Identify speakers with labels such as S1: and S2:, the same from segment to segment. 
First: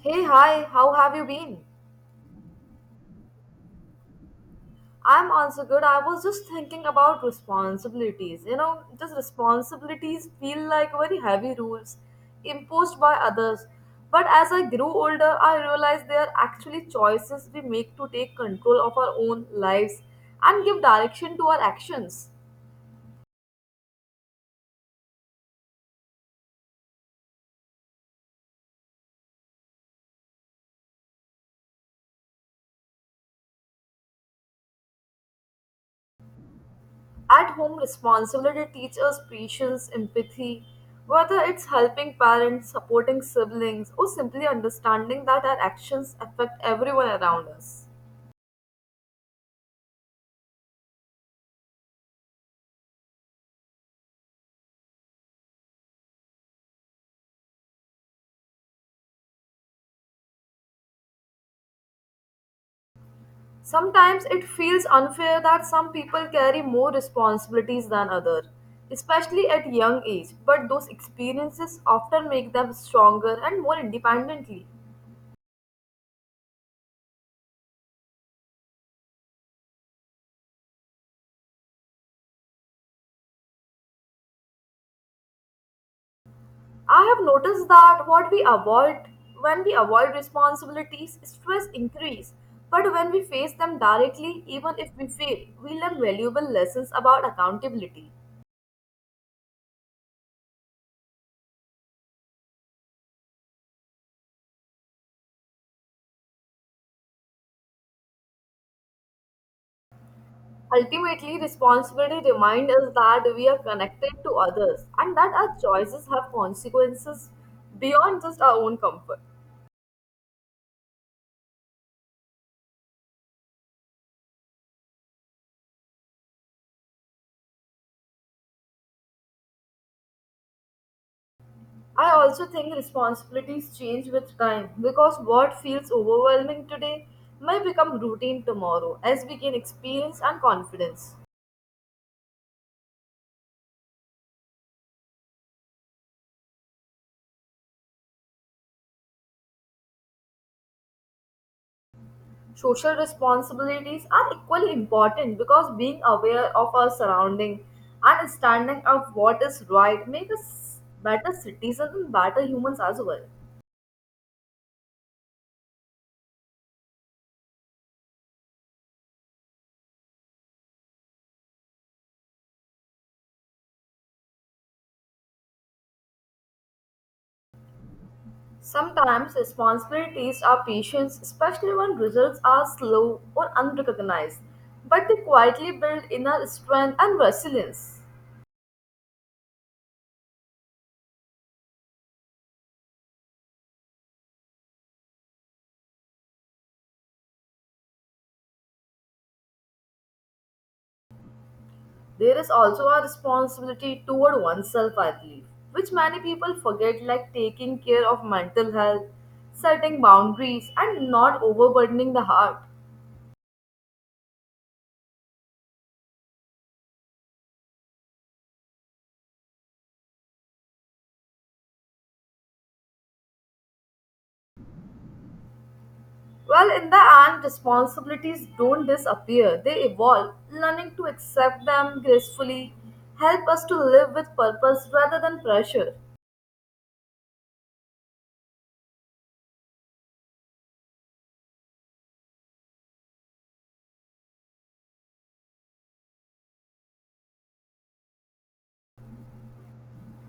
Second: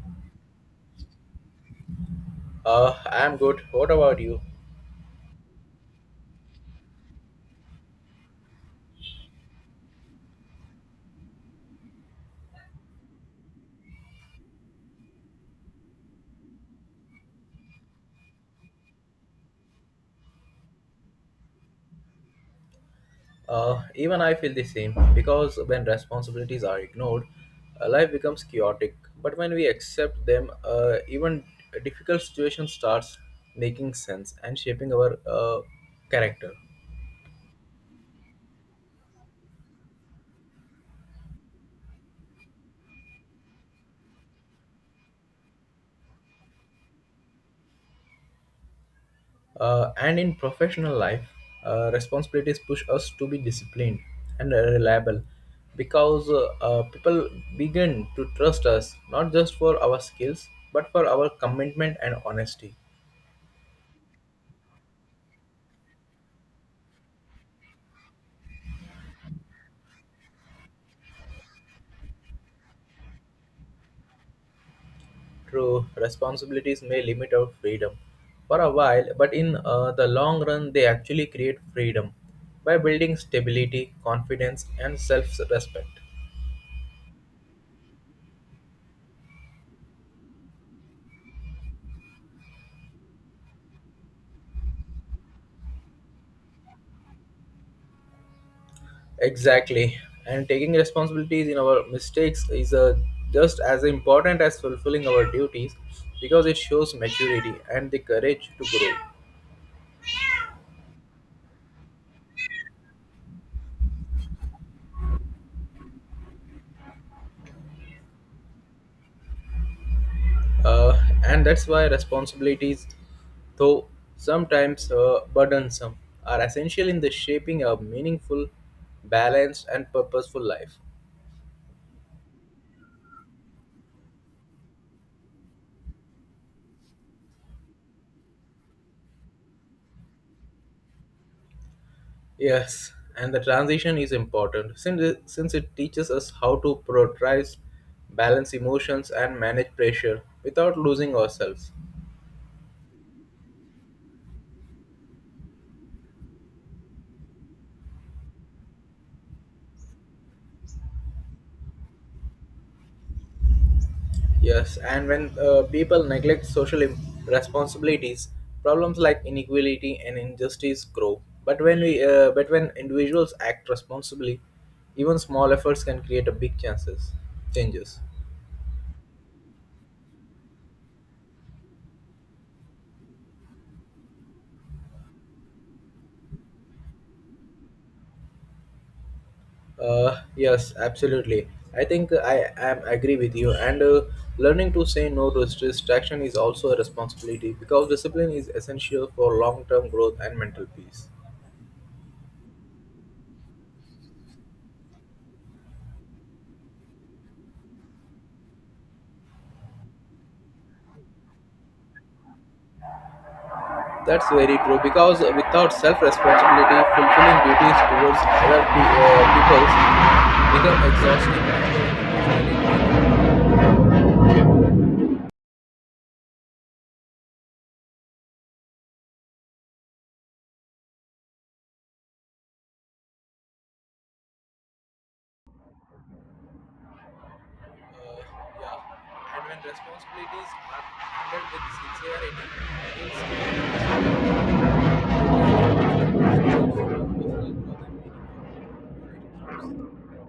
S1: Hey, hi, how have you been?
S2: I'm good. What about you?
S1: I'm also good. I was just thinking about responsibilities. You know, just responsibilities feel like very heavy rules imposed by others. But as I grew older, I realized they are actually choices we make to take control of our own lives and give direction to our actions.
S2: Even I feel the same because when responsibilities are ignored, life becomes chaotic. But when we accept them, even difficult situation starts making sense and shaping our character.
S1: At home, responsibility teaches patience, empathy, whether it's helping parents, supporting siblings, or simply understanding that our actions affect everyone around us.
S2: And in professional life, responsibilities push us to be disciplined and reliable because people begin to trust us not just for our skills but for our commitment and honesty.
S1: Sometimes it feels unfair that some people carry more responsibilities than others, especially at young age, but those experiences often make them stronger and more independently.
S2: True, responsibilities may limit our freedom for a while, but in the long run, they actually create freedom by building stability, confidence, and self respect.
S1: I have noticed that what we avoid when we avoid responsibilities, stress increase. But when we face them directly, even if we fail, we learn valuable lessons about accountability.
S2: Exactly, and taking responsibilities in our mistakes is just as important as fulfilling our duties because it shows maturity and the courage to grow.
S1: Ultimately, responsibility reminds us that we are connected to others and that our choices have consequences beyond just our own comfort.
S2: Uh, and that's why responsibilities, though sometimes burdensome, are essential in the shaping a meaningful, balanced, and purposeful life.
S1: I also think responsibilities change with time because what feels overwhelming today may become routine tomorrow as we gain experience and confidence.
S2: Yes, and the transition is important since it teaches us how to prioritize, balance emotions, and manage pressure without losing ourselves.
S1: Social responsibilities are equally important because being aware of our surrounding and standing up what is right make us better citizens and better humans as well.
S2: Yes, and when people neglect social responsibilities, problems like inequality and injustice grow. But when we, but when individuals act responsibly, even small efforts can create a big changes.
S1: Sometimes responsibilities are patience, especially when results are slow or unrecognized, but they quietly build inner strength and resilience.
S2: Yes, absolutely. I think I am agree with you. And learning to say no to distraction is also a responsibility because discipline is essential for long-term growth and mental peace.
S1: There is also a responsibility toward oneself, I believe, which many people forget, like taking care of mental health, setting boundaries, and not overburdening the heart.
S2: That's very true because without self responsibility, fulfilling duties towards peoples become exhausting and emotionally.
S1: Well, in the end, responsibilities don't disappear, they evolve. Learning to accept them gracefully help us to live with purpose rather than pressure.
S2: Yeah. And when responsibilities are handled with sincerity, it's responsibility personal growth and meaningful relationships.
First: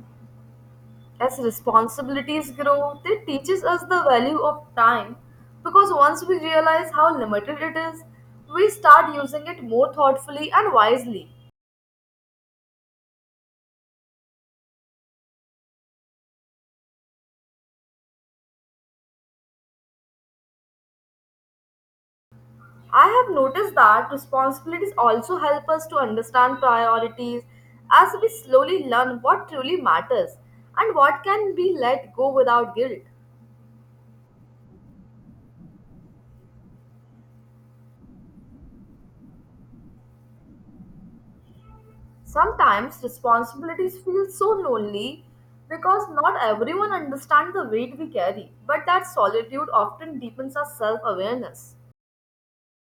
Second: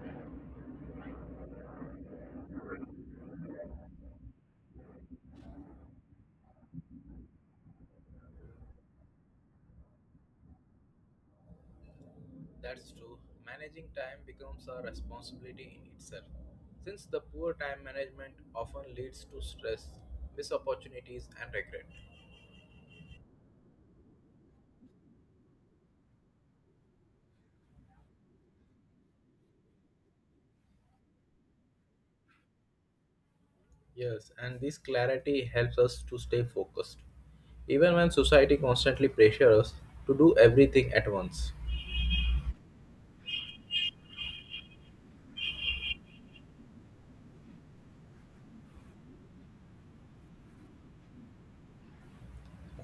S1: As responsibilities grow, it teaches us the value of time because once we realize how limited it is, we start using it more thoughtfully and wisely.
S2: That's true. Managing time becomes a responsibility in itself. Since the poor time management often leads to stress, missed opportunities, and regret.
S1: I have noticed that responsibilities also help us to understand priorities as we slowly learn what truly matters and what can be let go without guilt.
S2: Yes, and this clarity helps us to stay focused, even when society constantly pressures us to do everything at once.
S1: Sometimes responsibilities feel so lonely because not everyone understands the weight we carry, but that solitude often deepens our self awareness.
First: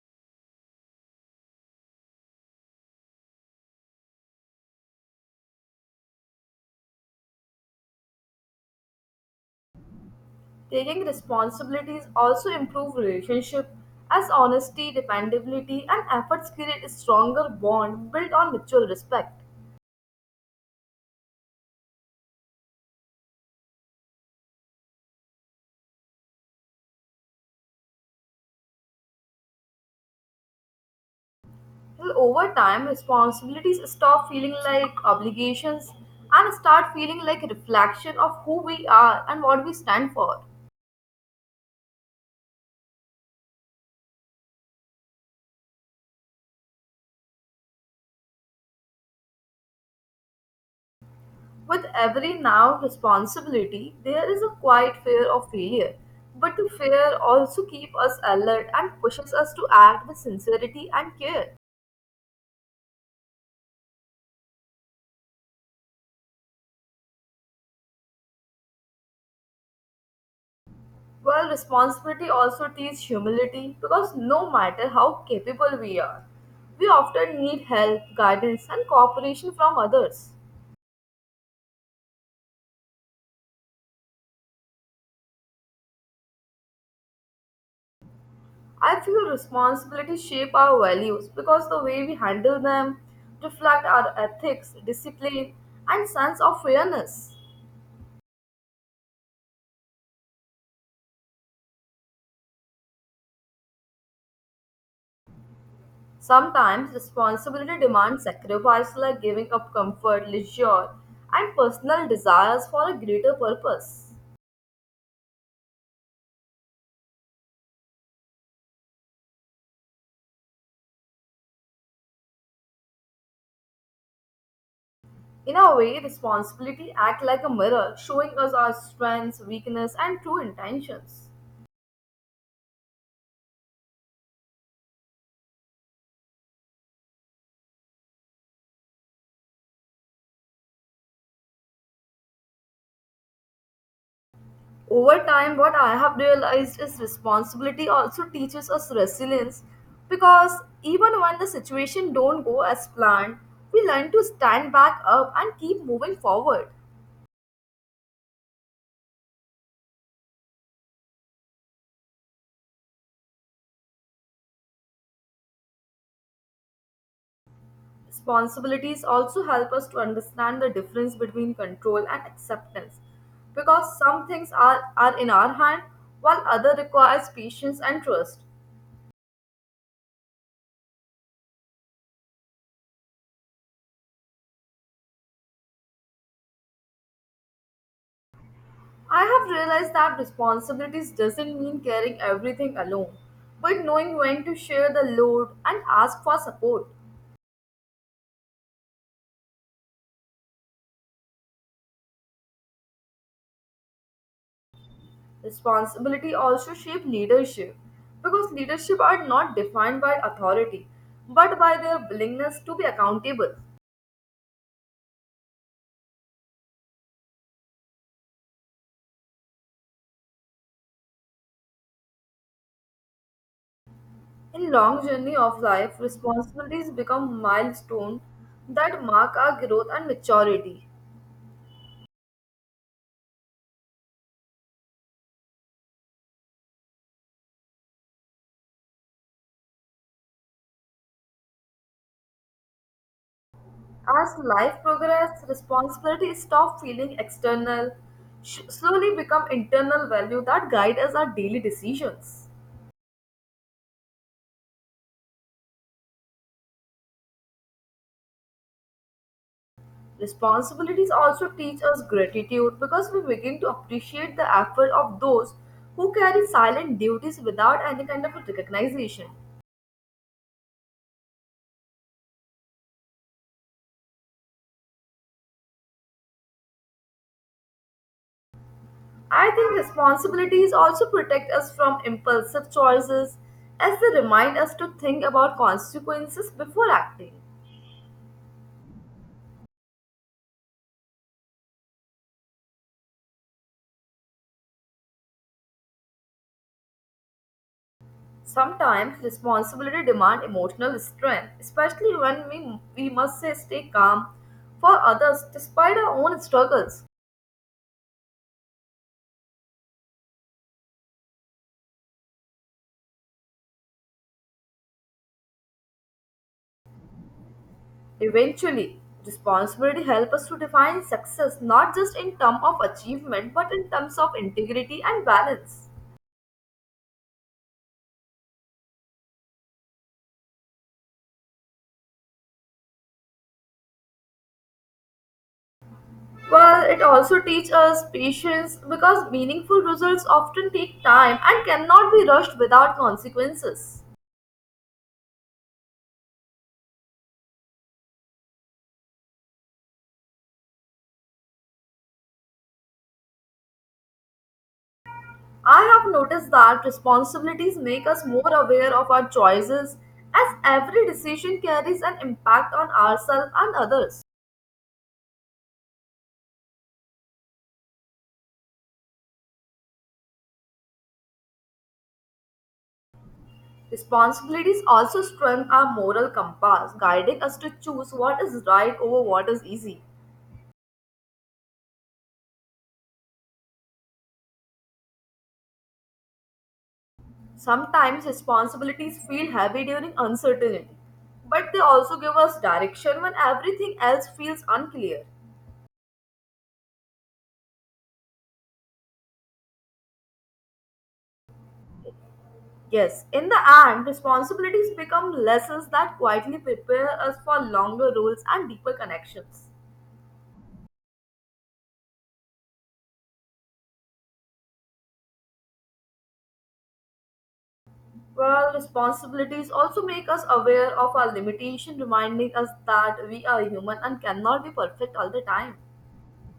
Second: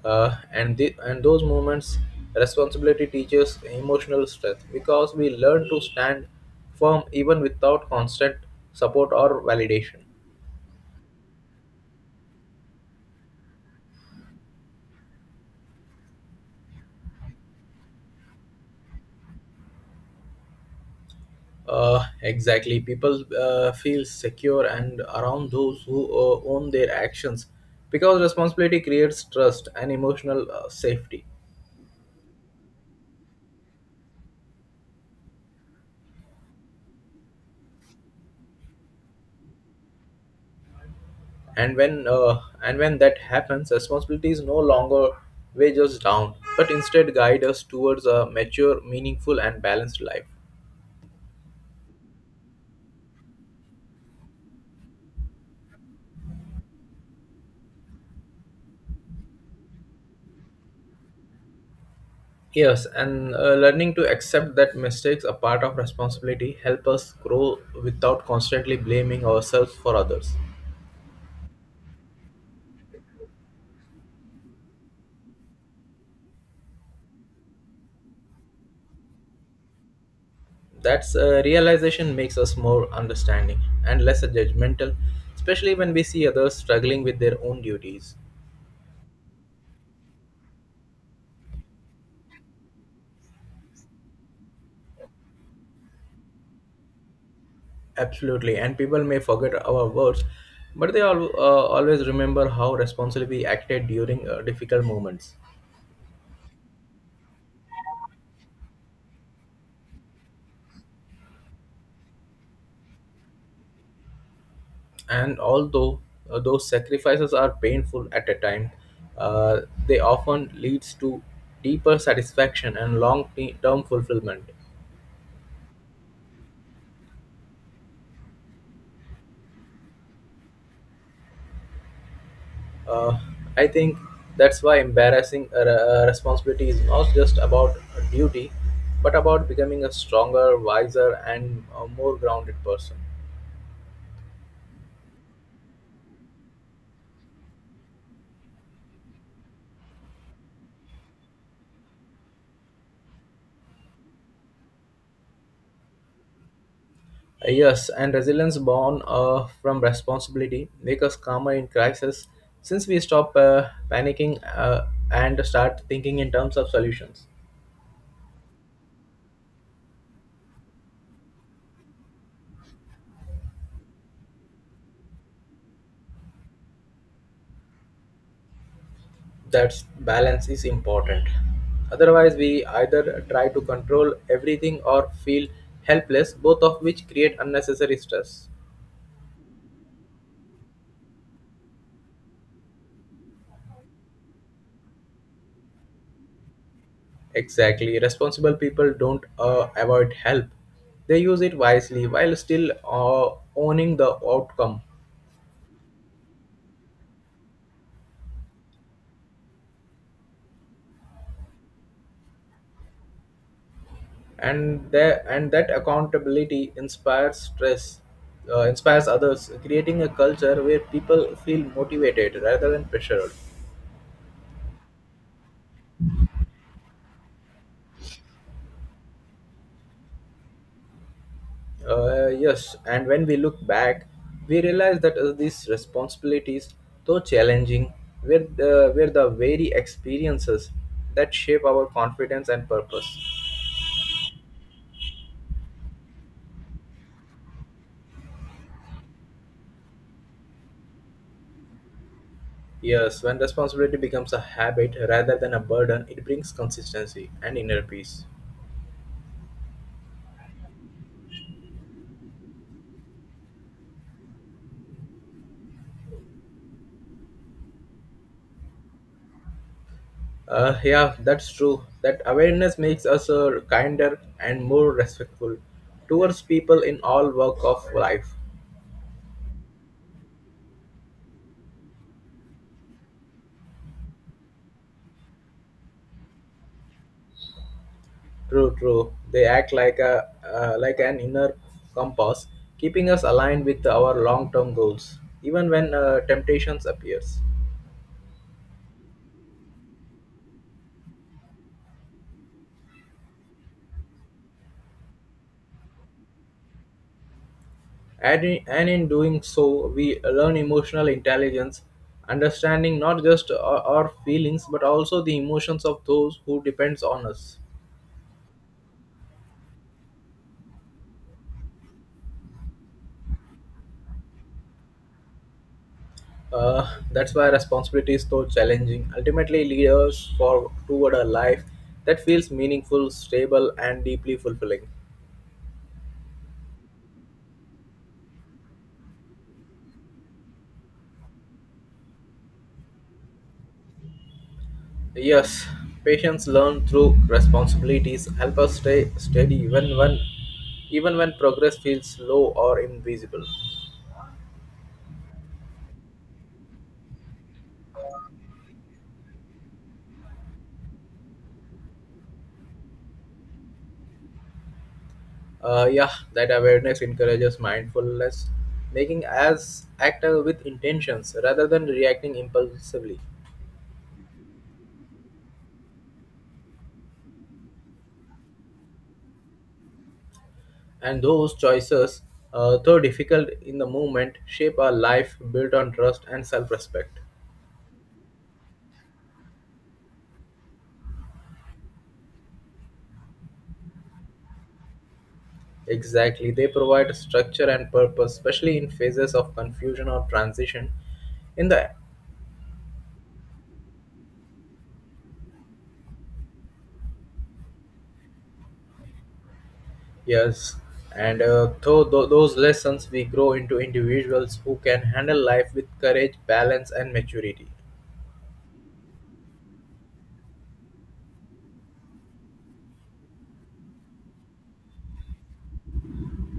S2: And the, and those moments, responsibility teaches emotional strength because we learn to stand firm even without constant support or validation.
S1: Taking responsibilities also improve relationship as honesty, dependability, and efforts create a stronger bond built on mutual respect.
S2: Exactly, people feel secure and around those who own their actions because responsibility creates trust and emotional safety.
S1: Well, over time, responsibilities stop feeling like obligations and start feeling like a reflection of who we are and what we stand for.
S2: And when that happens, responsibility is no longer weigh us down but instead guide us towards a mature, meaningful, and balanced life.
S1: With every now responsibility, there is a quiet fear of failure. But the fear also keeps us alert and pushes us to act with sincerity and care.
S2: Yes, and learning to accept that mistakes are part of responsibility help us grow without constantly blaming ourselves for others.
S1: While responsibility also teaches humility because no matter how capable we are, we often need help, guidance, and cooperation from others.
S2: That's realization makes us more understanding and less judgmental, especially when we see others struggling with their own duties.
S1: I feel responsibility shape our values because the way we handle them reflect our ethics, discipline, and sense of fairness.
S2: Absolutely, and people may forget our words, but they always remember how responsibly we acted during difficult moments.
S1: Sometimes responsibility demands sacrifice like giving up comfort, leisure, and personal desires for a greater purpose.
S2: And although those sacrifices are painful at a time, they often leads to deeper satisfaction and long-term fulfillment.
S1: In a way, responsibility acts like a mirror, showing us our strengths, weakness, and true intentions.
S2: Uh, I think that's why embarrassing responsibility is not just about duty, but about becoming a stronger, wiser, and more grounded person.
S1: Over time, what I have realized is responsibility also teaches us resilience because even when the situation don't go as planned, we learn to stand back up and keep moving forward.
S2: Yes, and resilience born from responsibility make us calmer in crisis since we stop panicking and start thinking in terms of solutions.
S1: Responsibilities also help us to understand the difference between control and acceptance because some things are in our hand while other requires patience and trust.
S2: That balance is important. Otherwise, we either try to control everything or feel helpless, both of which create unnecessary stress.
S1: I have realized that responsibilities doesn't mean carrying everything alone, but knowing when to share the load and ask for support.
S2: Exactly. Responsible people don't avoid help, they use it wisely while still owning the outcome.
S1: Responsibility also shape leadership because leadership are not defined by authority but by their willingness to be accountable.
S2: And that accountability inspires others, creating a culture where people feel motivated rather than pressured.
S1: In long journey of life, responsibilities become milestones that mark our growth and maturity.
S2: Uh, yes, and when we look back, we realize that these responsibilities, though challenging, were the very experiences that shape our confidence and purpose.
S1: As life progresses, responsibilities stop feeling external, slowly become internal value that guide us our daily decisions.
S2: Yes, when responsibility becomes a habit rather than a burden, it brings consistency and inner peace.
S1: Responsibilities also teach us gratitude because we begin to appreciate the effort of those who carry silent duties without any kind of recognition.
S2: Yeah, that's true. That awareness makes us kinder and more respectful towards people in all walk of life.
S1: I think responsibilities also protect us from impulsive choices as they remind us to think about consequences before acting.
S2: True, true. They act like a like an inner compass, keeping us aligned with our long-term goals, even when temptations appears.
S1: Sometimes responsibility demand emotional strength, especially when we must say stay calm for others despite our own struggles.
S2: And in doing so, we learn emotional intelligence, understanding not just our feelings but also the emotions of those who depends on us.
S1: Eventually, responsibility helps us to define success not just in terms of achievement but in terms of integrity and balance.
S2: That's why responsibility is so challenging. Ultimately, leaders for toward a life that feels meaningful, stable, and deeply fulfilling.
S1: Well, it also teaches us patience because meaningful results often take time and cannot be rushed without consequences.
S2: Yes, patience learned through responsibilities help us stay steady even when progress feels slow or invisible.
S1: I have noticed that responsibilities make us more aware of our choices as every decision carries an impact on ourselves and others.
S2: Yeah, that awareness encourages mindfulness, making us act with intentions rather than reacting impulsively.
S1: Responsibilities also strengthen our moral compass, guiding us to choose what is right over what is easy.
S2: And those choices, though difficult in the moment, shape a life built on trust and self respect.
S1: Sometimes responsibilities feel heavy during uncertainty, but they also give us direction when everything else feels unclear.
S2: Exactly, they provide structure and purpose, especially in phases of confusion or transition. In the
S1: Yes, in the end, responsibilities become lessons that quietly prepare us for longer roles and deeper connections.
S2: yes, and though those lessons we grow into individuals who can handle life with courage, balance, and maturity.
S1: Well, responsibilities also make us aware of our limitation, reminding us that we are human and cannot be perfect all the time.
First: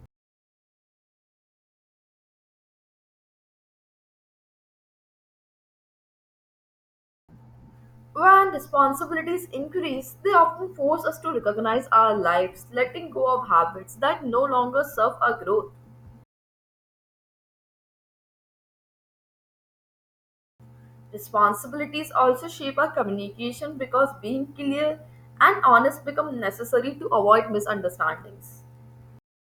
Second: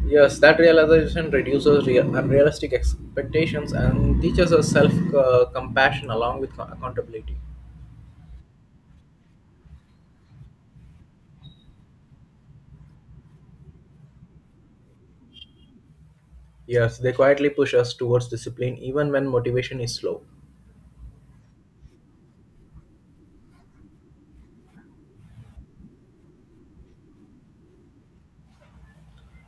S2: Yes, that realization reduces real, unrealistic expectations and teaches us self compassion along with accountability.
S1: When responsibilities increase, they often force us to recognize our lives, letting go of habits that no longer serve our growth.
S2: Yes, they quietly push us towards discipline even when motivation is slow.
S1: Responsibilities also shape our communication because being clear and honest become necessary to avoid misunderstandings.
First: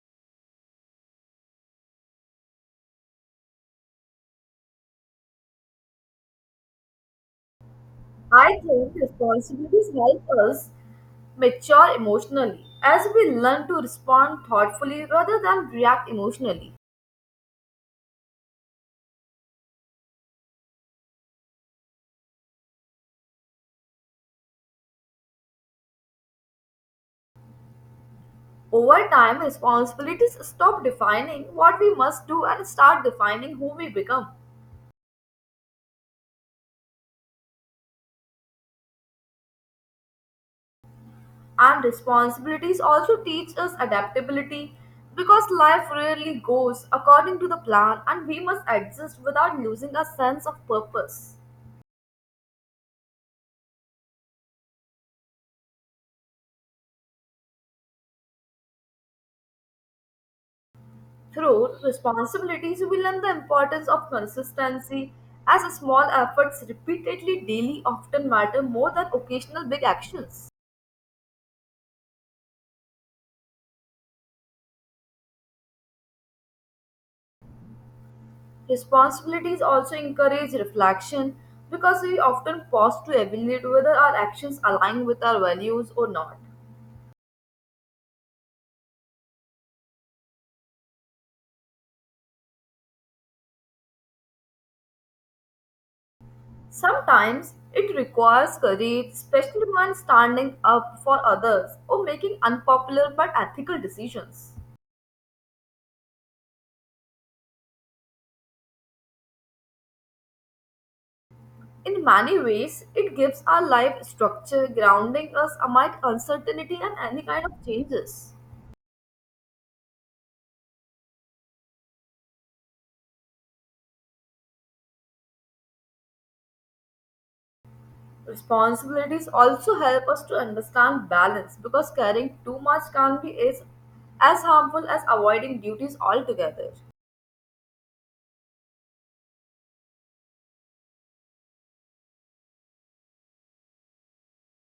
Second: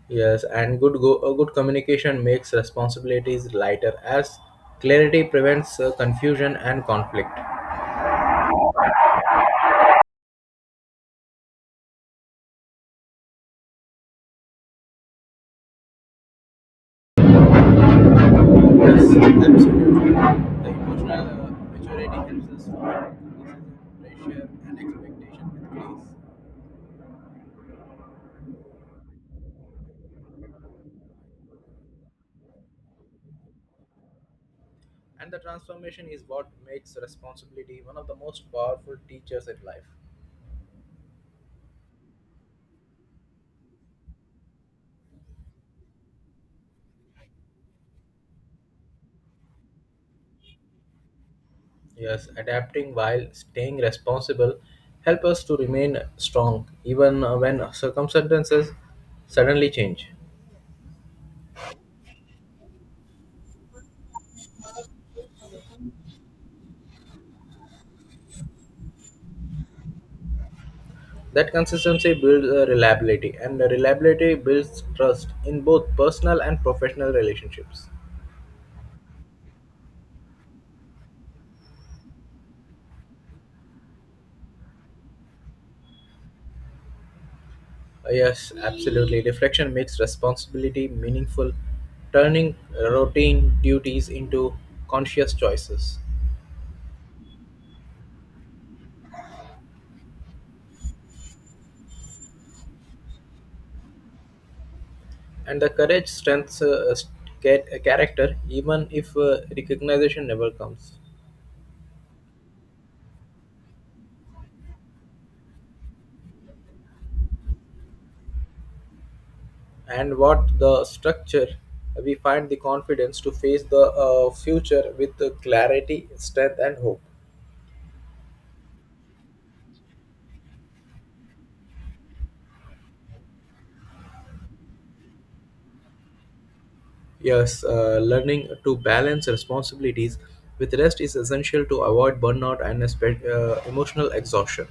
S2: Yes, and a good communication makes responsibilities lighter as clarity prevents confusion and conflict.
S1: I think responsibilities help us mature emotionally as we learn to respond thoughtfully rather than react emotionally.
S2: Yes, absolutely. The emotional maturity helps us to handle criticism, pressure, and expectation with grace.
S1: Over time, responsibilities stop defining what we must do and start defining who we become.
S2: And the transformation is what makes responsibility one of the most powerful teachers in life.
S1: And responsibilities also teach us adaptability because life rarely goes according to the plan and we must adjust without losing our sense of purpose.
S2: Yes, adapting while staying responsible help us to remain strong even when circumstances suddenly change.
S1: Through responsibilities, we learn the importance of consistency as small efforts repeatedly daily often matter more than occasional big actions.
S2: That consistency builds reliability, and reliability builds trust in both personal and professional relationships.
S1: Responsibilities also encourage reflection because we often pause to evaluate whether our actions align with our values or not.
S2: Yes, absolutely. Reflection makes responsibility meaningful, turning routine duties into conscious choices.
S1: Sometimes it requires courage, especially when standing up for others or making unpopular but ethical decisions.
S2: And the courage strengthens character even if recognition never comes.
S1: In many ways, it gives our life structure, grounding us amid uncertainty and any kind of changes.
S2: And what the structure we find the confidence to face the future with the clarity, strength, and hope.
S1: Responsibilities also help us to understand balance because carrying too much can be as harmful as avoiding duties altogether.
S2: Yes, learning to balance responsibilities with rest is essential to avoid burnout and emotional exhaustion.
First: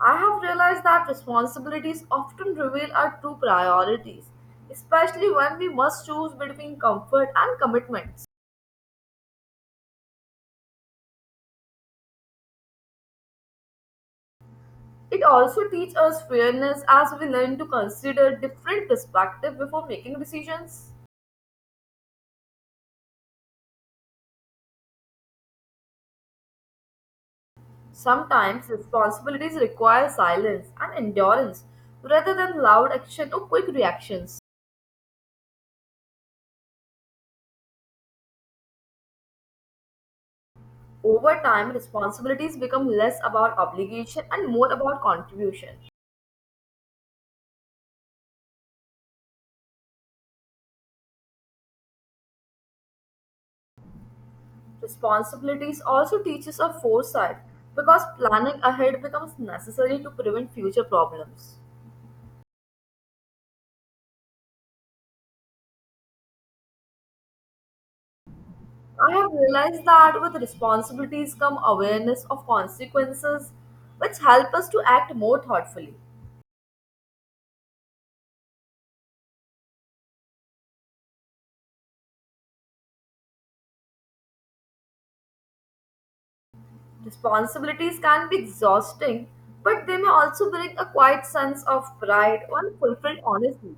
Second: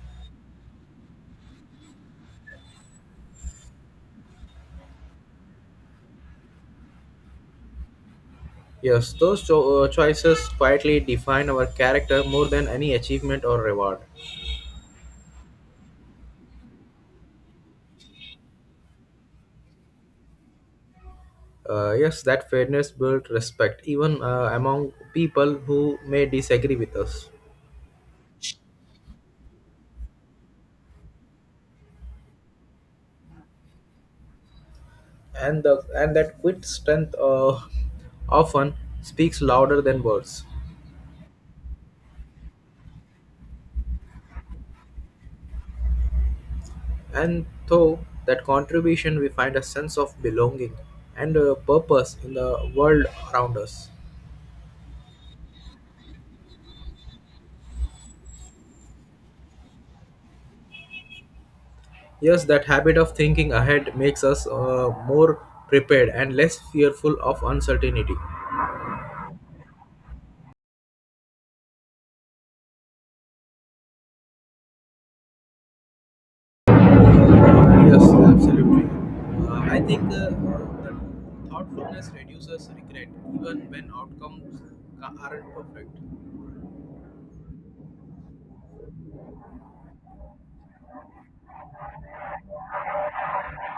S1: I have realized that responsibilities often reveal our true priorities, especially when we must choose between comfort and commitments.
S2: Yes, those choices quietly define our character more than any achievement or reward.
S1: It also teaches us fairness as we learn to consider different perspectives before making decisions.
S2: Uh, yes, that fairness built respect even among people who may disagree with us.
S1: Sometimes responsibilities require silence and endurance rather than loud action or quick reactions.
S2: And that quick strength often speaks louder than words.
S1: Over time, responsibilities become less about obligation and more about contribution.
S2: And through that contribution, we find a sense of belonging and purpose in the world around us.
S1: Responsibilities also teaches us foresight because planning ahead becomes necessary to prevent future problems.
S2: Yes, that habit of thinking ahead makes us more prepared and less fearful of uncertainty.
S1: I have realized that with responsibilities come awareness of consequences, which help us to act more thoughtfully.
S2: Uh, yes, absolutely. I think that thoughtfulness reduces regret even when outcomes aren't perfect.
S1: Responsibilities can be exhausting, but they may also bring a quiet sense of pride when fulfilled honestly.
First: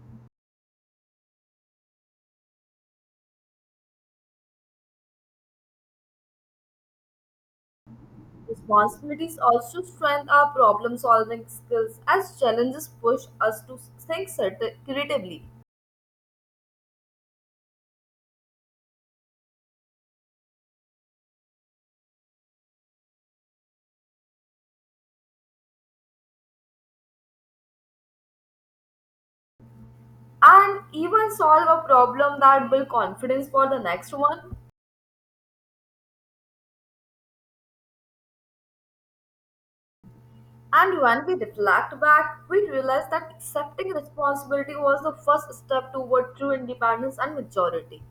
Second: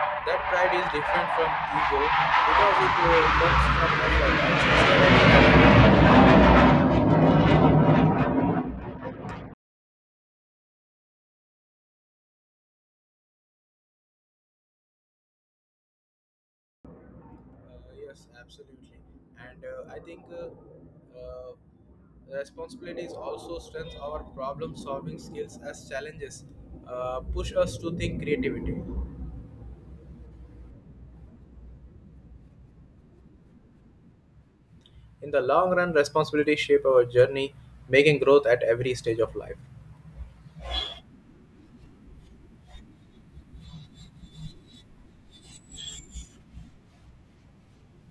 S2: That pride is different from ego because it comes from effort.
S1: Responsibilities also strengthen our problem solving skills as challenges push us to think certain creatively.
S2: Yes, absolutely. And I think responsibilities also strengthens our problem solving skills as challenges push us to think creativity.
S1: And even solve a problem that build confidence for the next one.
S2: In the long run, responsibilities shape our journey, making growth at every stage of life.
S1: And when we reflect back, we realize that accepting responsibility was the first step toward true independence and maturity.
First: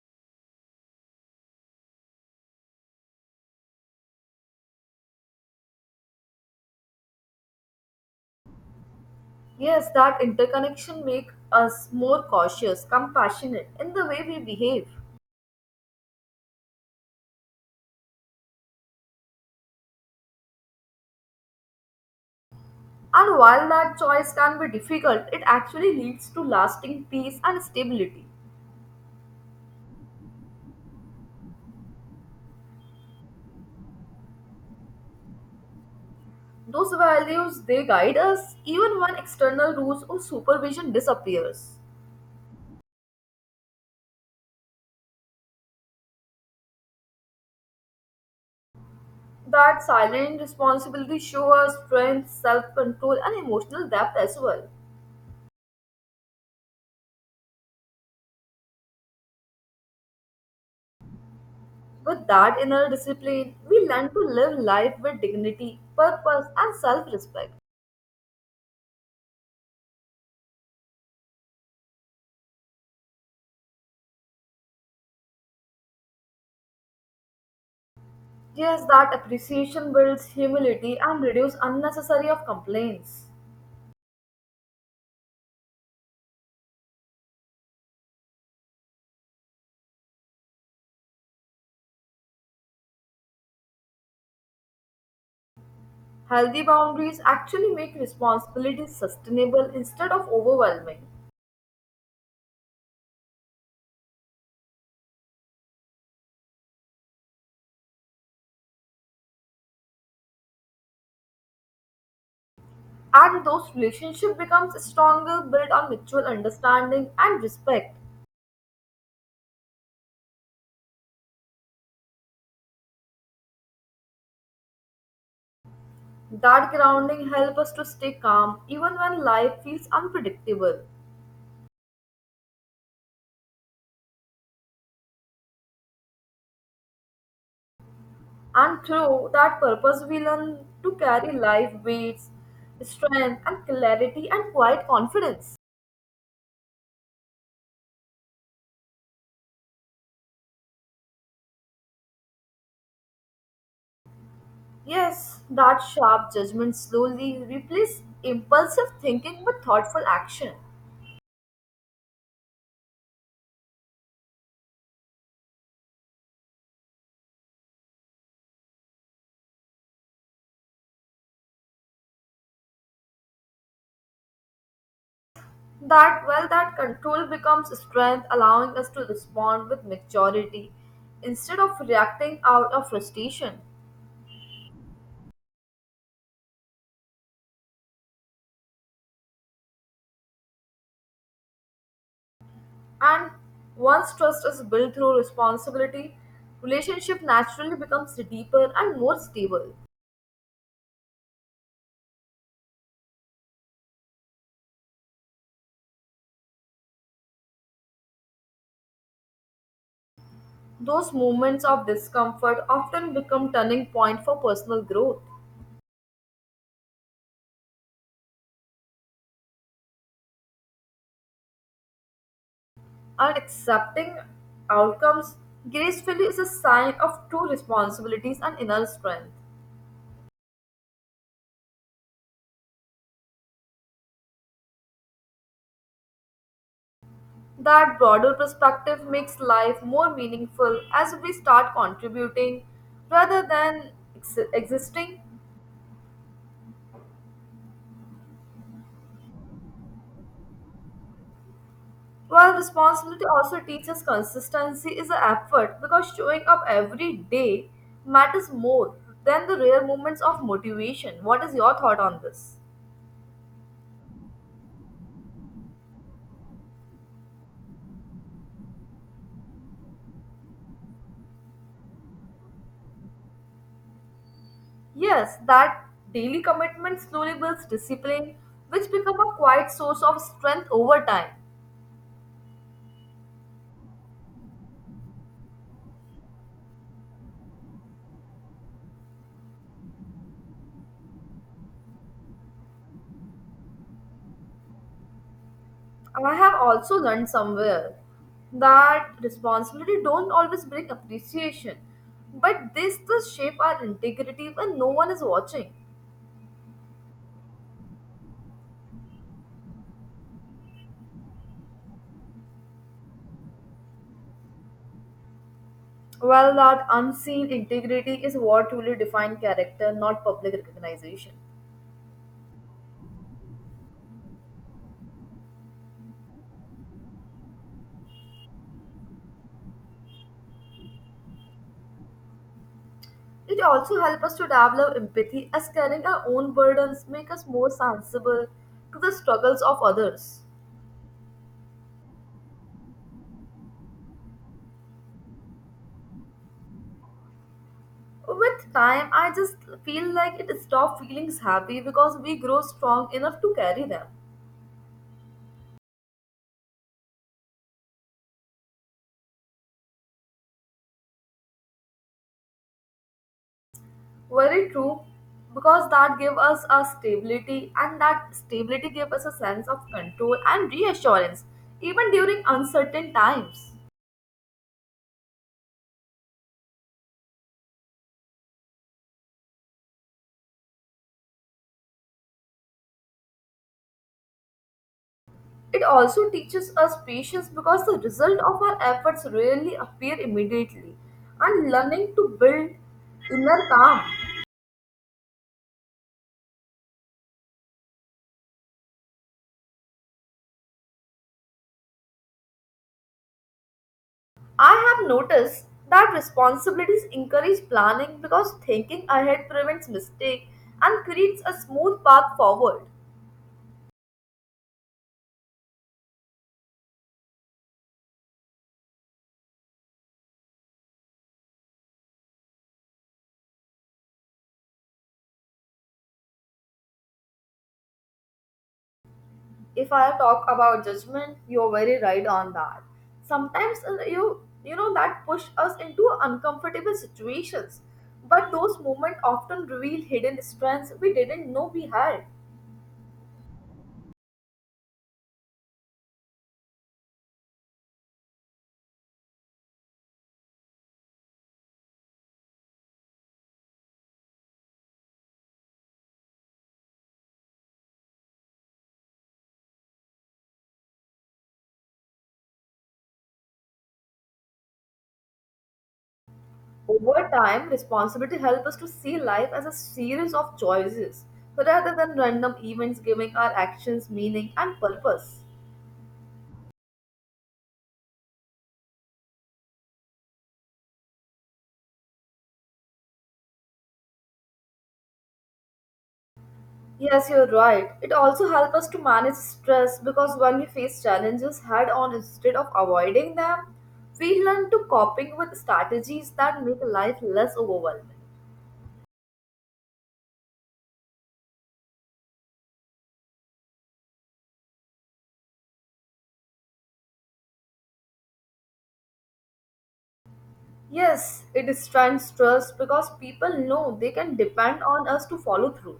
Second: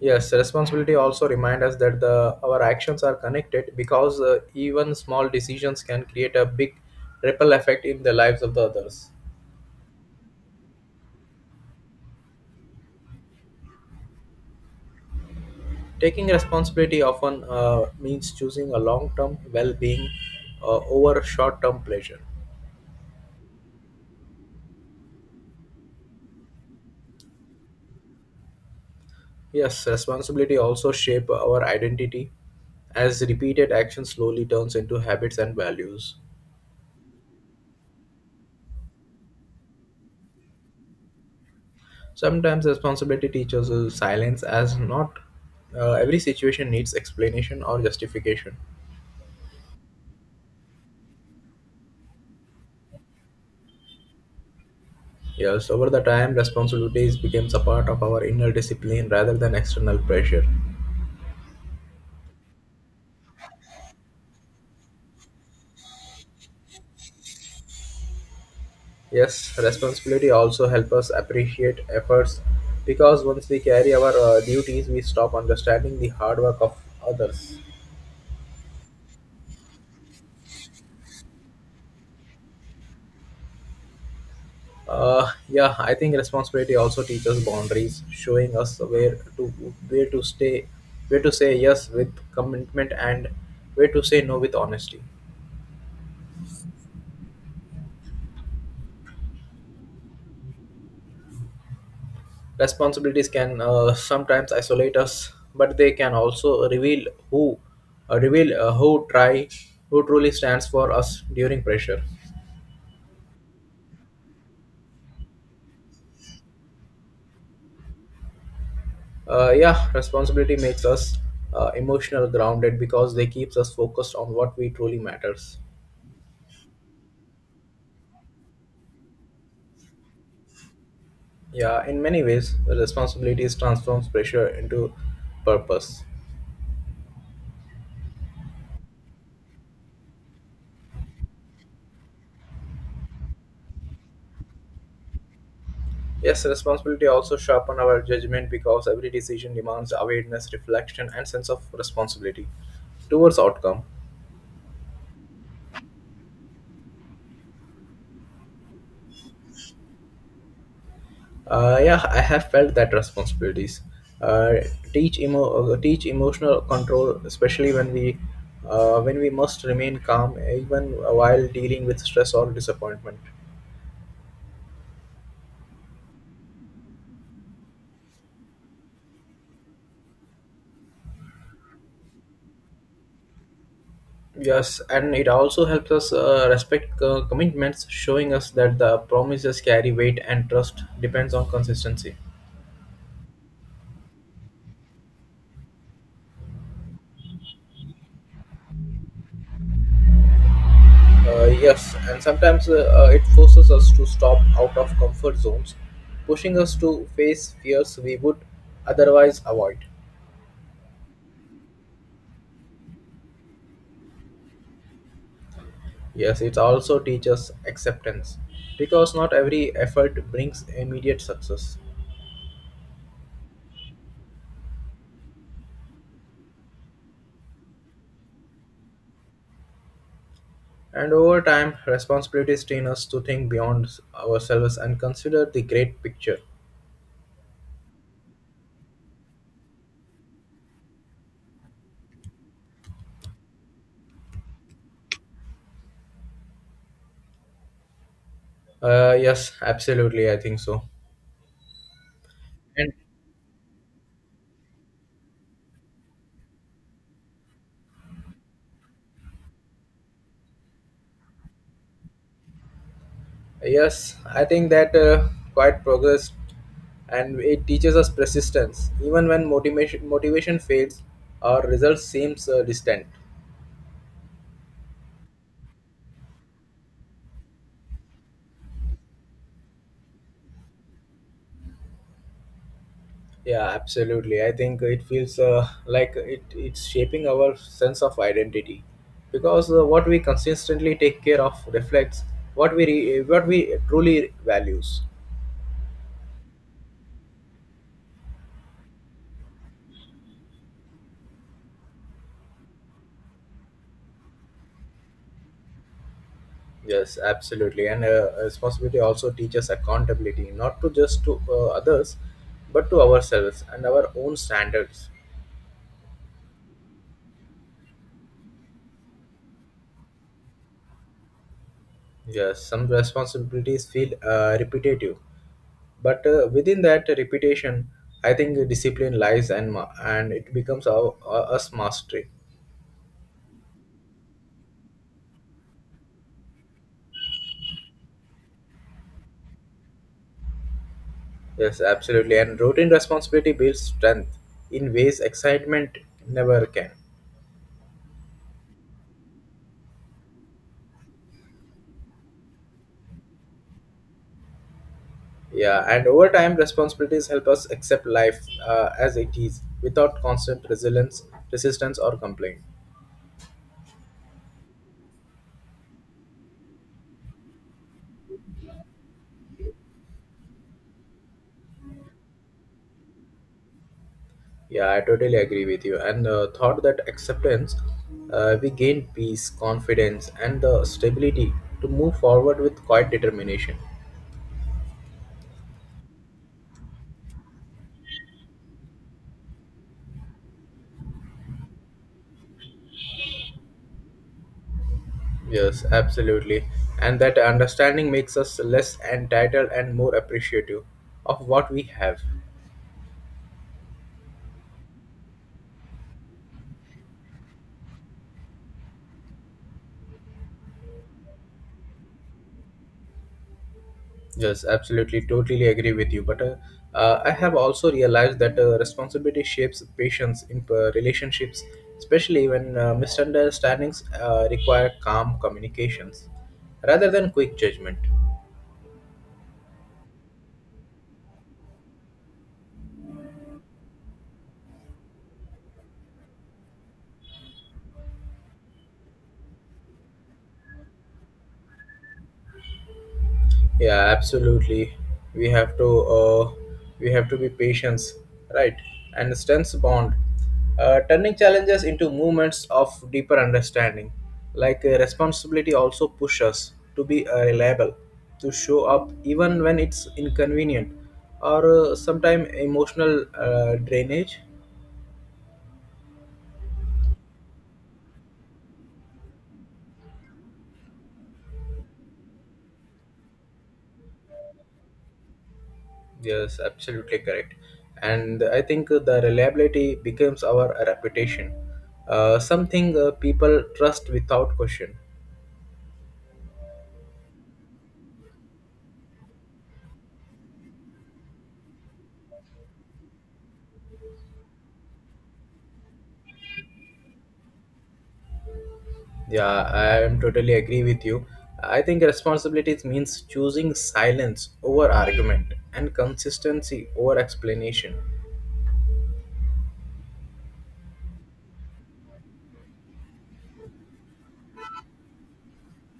S2: Yes, responsibility also remind us that the our actions are connected because even small decisions can create a big ripple effect in the lives of the others.
S1: Yes, that interconnection make us more cautious, compassionate in the way we behave.
S2: Taking responsibility often means choosing a long-term well-being over short-term pleasure.
S1: And while that choice can be difficult, it actually leads to lasting peace and stability.
S2: Yes, responsibility also shape our identity as repeated action slowly turns into habits and values.
S1: Those values they guide us even when external rules or supervision disappears.
S2: Sometimes responsibility teaches us silence as not every situation needs explanation or justification.
S1: That silent responsibility show us strength, self-control, and emotional depth as well.
S2: Yes, over the time, responsibilities becomes a part of our inner discipline rather than external pressure.
S1: With that inner discipline, we learn to live life with dignity, purpose, and self-respect.
S2: Yes, responsibility also helps us appreciate efforts because once we carry our duties, we stop understanding the hard work of others.
S1: Yes, that appreciation builds humility and reduces unnecessary of complaints.
S2: Yeah, I think responsibility also teaches boundaries, showing us where to stay, where to say yes with commitment and where to say no with honesty.
S1: Healthy boundaries actually make responsibilities sustainable instead of overwhelming.
S2: Responsibilities can sometimes isolate us, but they can also who reveal who try who truly stands for us during pressure.
S1: And those relationships becomes stronger built on mutual understanding and respect.
S2: Yeah, responsibility makes us emotional grounded because they keeps us focused on what we truly matters.
S1: That grounding helps us to stay calm even when life feels unpredictable.
S2: Yeah, in many ways, responsibilities transforms pressure into purpose.
S1: And through that purpose, we learn to carry life weights, strength, and clarity and quiet confidence.
S2: Yes, responsibility also sharpen our judgment because every decision demands awareness, reflection, and sense of responsibility towards outcome.
S1: Yes, that sharp judgment slowly replaces impulsive thinking with thoughtful action.
S2: Yeah, I have felt that responsibilities. Uh, Teach emotional control, especially when we must remain calm even while dealing with stress or disappointment.
S1: That control becomes strength, allowing us to respond with maturity instead of reacting out of frustration.
S2: Yes, and it also helps us respect commitments, showing us that the promises carry weight and trust depends on consistency.
S1: And once trust is built through responsibility, relationship naturally becomes deeper and more stable.
S2: Yes, and sometimes it forces us to stop out of comfort zones, pushing us to face fears we would otherwise avoid.
S1: Those moments of discomfort often become turning point for personal growth.
S2: Yes, it also teaches acceptance because not every effort brings immediate success.
S1: And accepting outcomes gracefully is a sign of true responsibilities and inner strength.
S2: And over time, responsibilities train us to think beyond ourselves and consider the great picture.
S1: That broader perspective makes life more meaningful as we start contributing rather than existing.
S2: Yes, absolutely, I think so.
S1: Well,
S2: And
S1: responsibility also teaches consistency is an effort because showing up every day matters more than the rare moments of motivation. What is your thought on this?
S2: yes, I think that quite progress, and it teaches us persistence even when motivation fades or results seems distant.
S1: Yes, that daily commitment slowly builds discipline, which become a quiet source of strength over time.
S2: Yeah, absolutely. I think it feels like it's shaping our sense of identity because what we consistently take care of reflects what we truly values.
S1: I have also learned somewhere that responsibility don't always bring appreciation, but they still shape our integrity when no one is watching.
S2: Yes, absolutely. And responsibility also teaches accountability, not to just to others, but to ourselves and our own standards.
S1: Well, that unseen integrity is what truly defines character, not public recognition.
S2: Yes, some responsibilities feel repetitive, but within that repetition I think the discipline lies and it becomes our us mastery.
S1: It also helps us to develop empathy as carrying our own burdens make us more sensible to the struggles of others.
S2: Yes, absolutely, and routine responsibility builds strength in ways excitement never can.
S1: With time, I just feel like it stops feelings happy because we grow strong enough to carry them.
S2: Yeah, and over time responsibilities help us accept life as it is without constant resilience resistance or complaint.
S1: Very true, because that gives us a stability, and that stability gives us a sense of control and reassurance, even during uncertain times.
S2: Yeah, I totally agree with you, and thought that acceptance, we gain peace, confidence, and the stability to move forward with quiet determination.
S1: It also teaches us patience because the result of our efforts rarely appear immediately and learning to build inner calm.
S2: Yes, absolutely. And that understanding makes us less entitled and more appreciative of what we have.
S1: I have noticed that responsibilities encourage planning because thinking ahead prevents mistake and creates a smooth path forward.
S2: Yes, absolutely. Totally agree with you. But I have also realized that responsibility shapes patience in relationships, especially when misunderstandings require calm communications rather than quick judgment.
S1: If I talk about judgment, you're very right on that. Sometimes you know that push us into uncomfortable situations, but those moments often reveal hidden strengths we didn't know we had.
S2: Yeah, absolutely. We have to uh, we have to be patient, right? And strengths bond, turning challenges into moments of deeper understanding. Like responsibility also pushes us to be reliable, to show up even when it's inconvenient, or sometimes emotional drainage.
S1: Over time, responsibility helps us to see life as a series of choices rather than random events giving our actions meaning and purpose.
S2: Yes, absolutely correct. And I think the reliability becomes our reputation, something people trust without question.
S1: Yes, you're right. It also helps us to manage stress because when we face challenges head on instead of avoiding them, we learn to coping with strategies that make life less overwhelming.
S2: Yeah, I am totally agree with you. I think responsibilities means choosing silence over argument and consistency over explanation.
S1: Yes, it strengthens trust because people know they can depend on us to follow through.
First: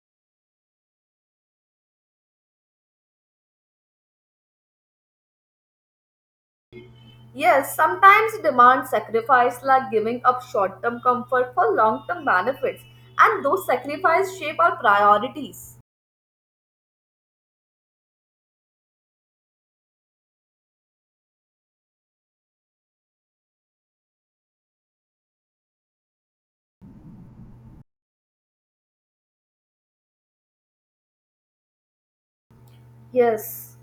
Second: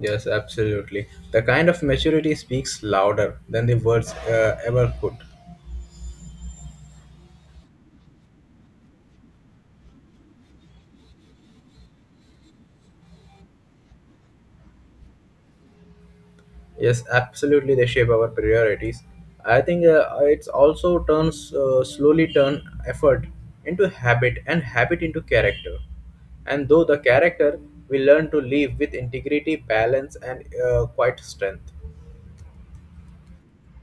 S2: Yes, absolutely. The kind of maturity speaks louder than the words ever could.
S1: Yes, sometimes it demands sacrifice like giving up short term comfort for long term benefits, and those sacrifices shape our priorities.
S2: Yes, absolutely. They shape our priorities. I think it's also turns slowly turn effort into habit and habit into character. And though the character, we learn to live with integrity, balance, and quite strength.
S1: Yes,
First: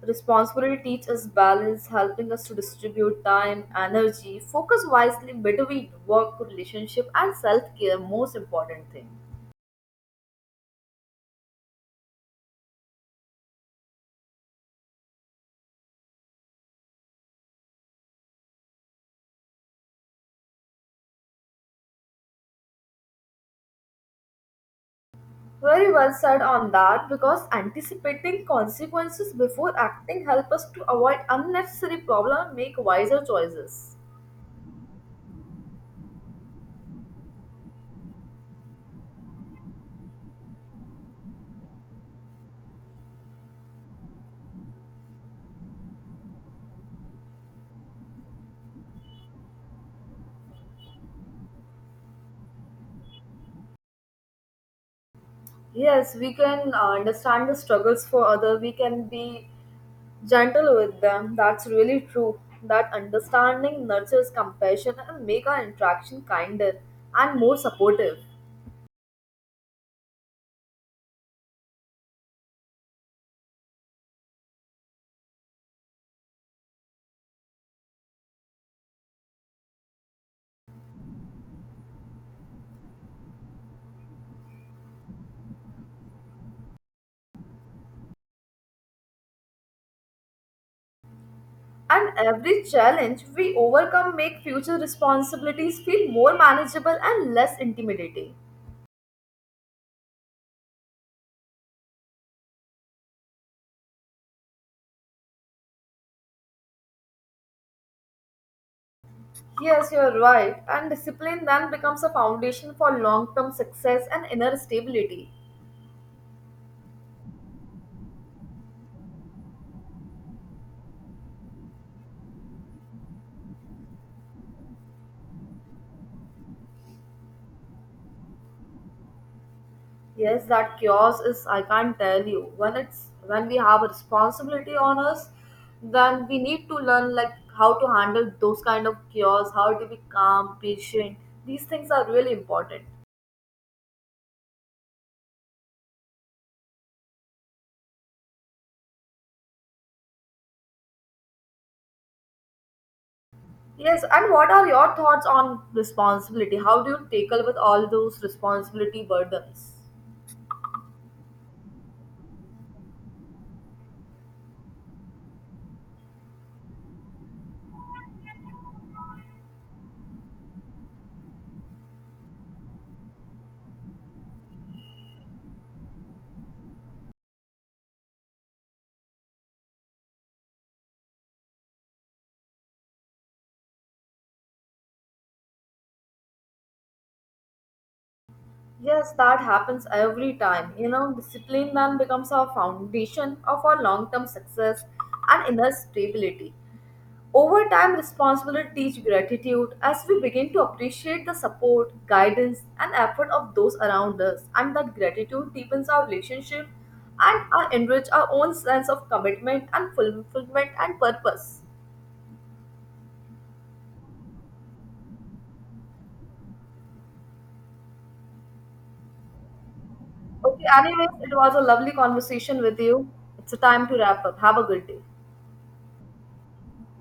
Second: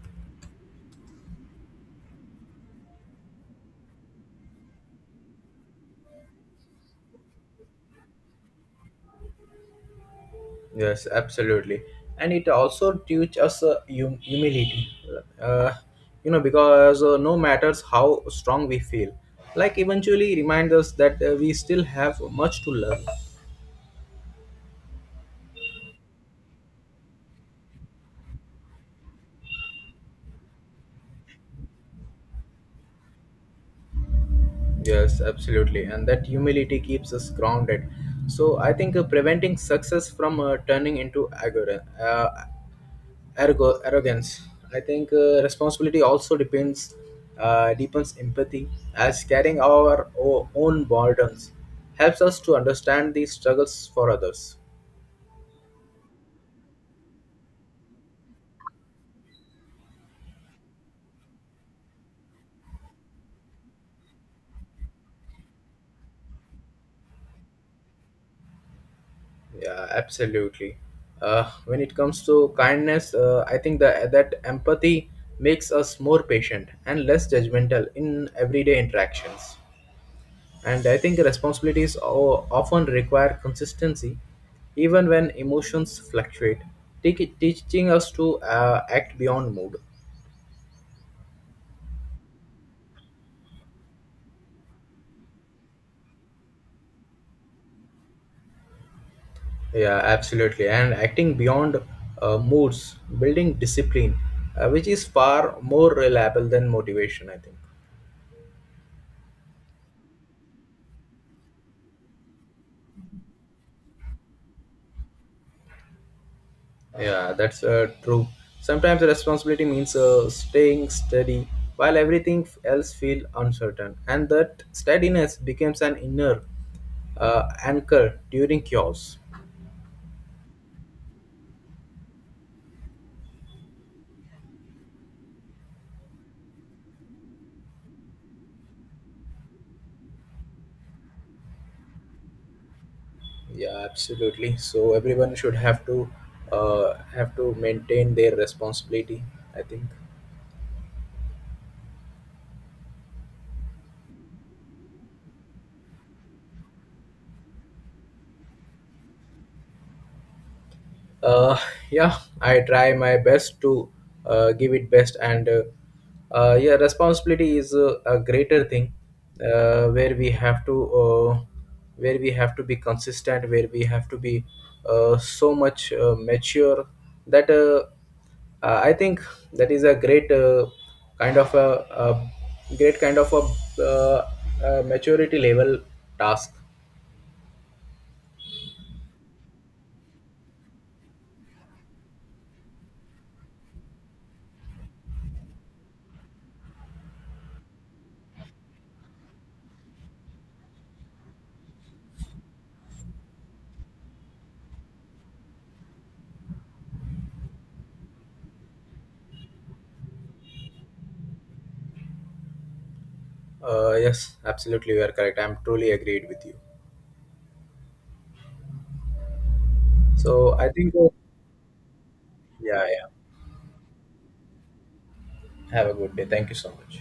S1: responsibility teaches balance, helping us to distribute time, energy, focus wisely between work, relationship, and self care, most important thing.
S2: Yes, absolutely, and it also teach us humility. Uh, you know, because no matters how strong we feel, like eventually reminds us that we still have much to learn.
S1: Very well said on that because anticipating consequences before acting help us to avoid unnecessary problems and make wiser choices.
S2: Yes, absolutely, and that humility keeps us grounded. So I think preventing success from turning into arrogance. I think responsibility also depends deepens empathy as carrying our own burdens helps us to understand the struggles for others.
S1: Yes, we can understand the struggles for other. We can be gentle with them. That's really true. That understanding nurtures compassion and make our interaction kinder and more supportive.
S2: Yeah, absolutely. When it comes to kindness, I think that empathy makes us more patient and less judgmental in everyday interactions. And I think responsibilities often require consistency even when emotions fluctuate. Teaching us to act beyond mood.
S1: And every challenge we overcome make future responsibilities feel more manageable and less intimidating.
S2: Yeah, absolutely, and acting beyond moods building discipline, which is far more reliable than motivation, I think.
S1: Yes, you're right. And discipline then becomes a foundation for long-term success and inner stability.
S2: Yeah, that's true. Sometimes responsibility means staying steady while everything else feels uncertain, and that steadiness becomes an inner anchor during chaos.
S1: Yes, that chaos is, I can't tell you. When it's when we have a responsibility on us, then we need to learn like how to handle those kind of chaos, how to be calm, patient. These things are really important.
S2: Yeah, absolutely. So everyone should have to maintain their responsibility, I think.
S1: Yes, and what are your thoughts on responsibility? How do you tackle with all those responsibility burdens?
S2: uh, yeah, I try my best to give it best, and yeah, responsibility is a greater thing uh, where we have to uh, where we have to be consistent, where we have to be so much mature, that I think that is a great kind of a, a great kind of a maturity level task.
S1: Yes, that happens every time. You know, discipline then becomes our foundation of our long term success and inner stability. Over time, responsibility teach gratitude as we begin to appreciate the support, guidance, and effort of those around us, and that gratitude deepens our relationship and enrich our own sense of commitment and fulfillment and purpose.
S2: Yes, absolutely, you are correct, I'm truly agreed with you. So
S1: Okay,
S2: I think,
S1: anyways, it was a lovely conversation with
S2: yeah, yeah.
S1: you. It's a time to wrap up. Have a good day.
S2: Have a good day. Thank you so much.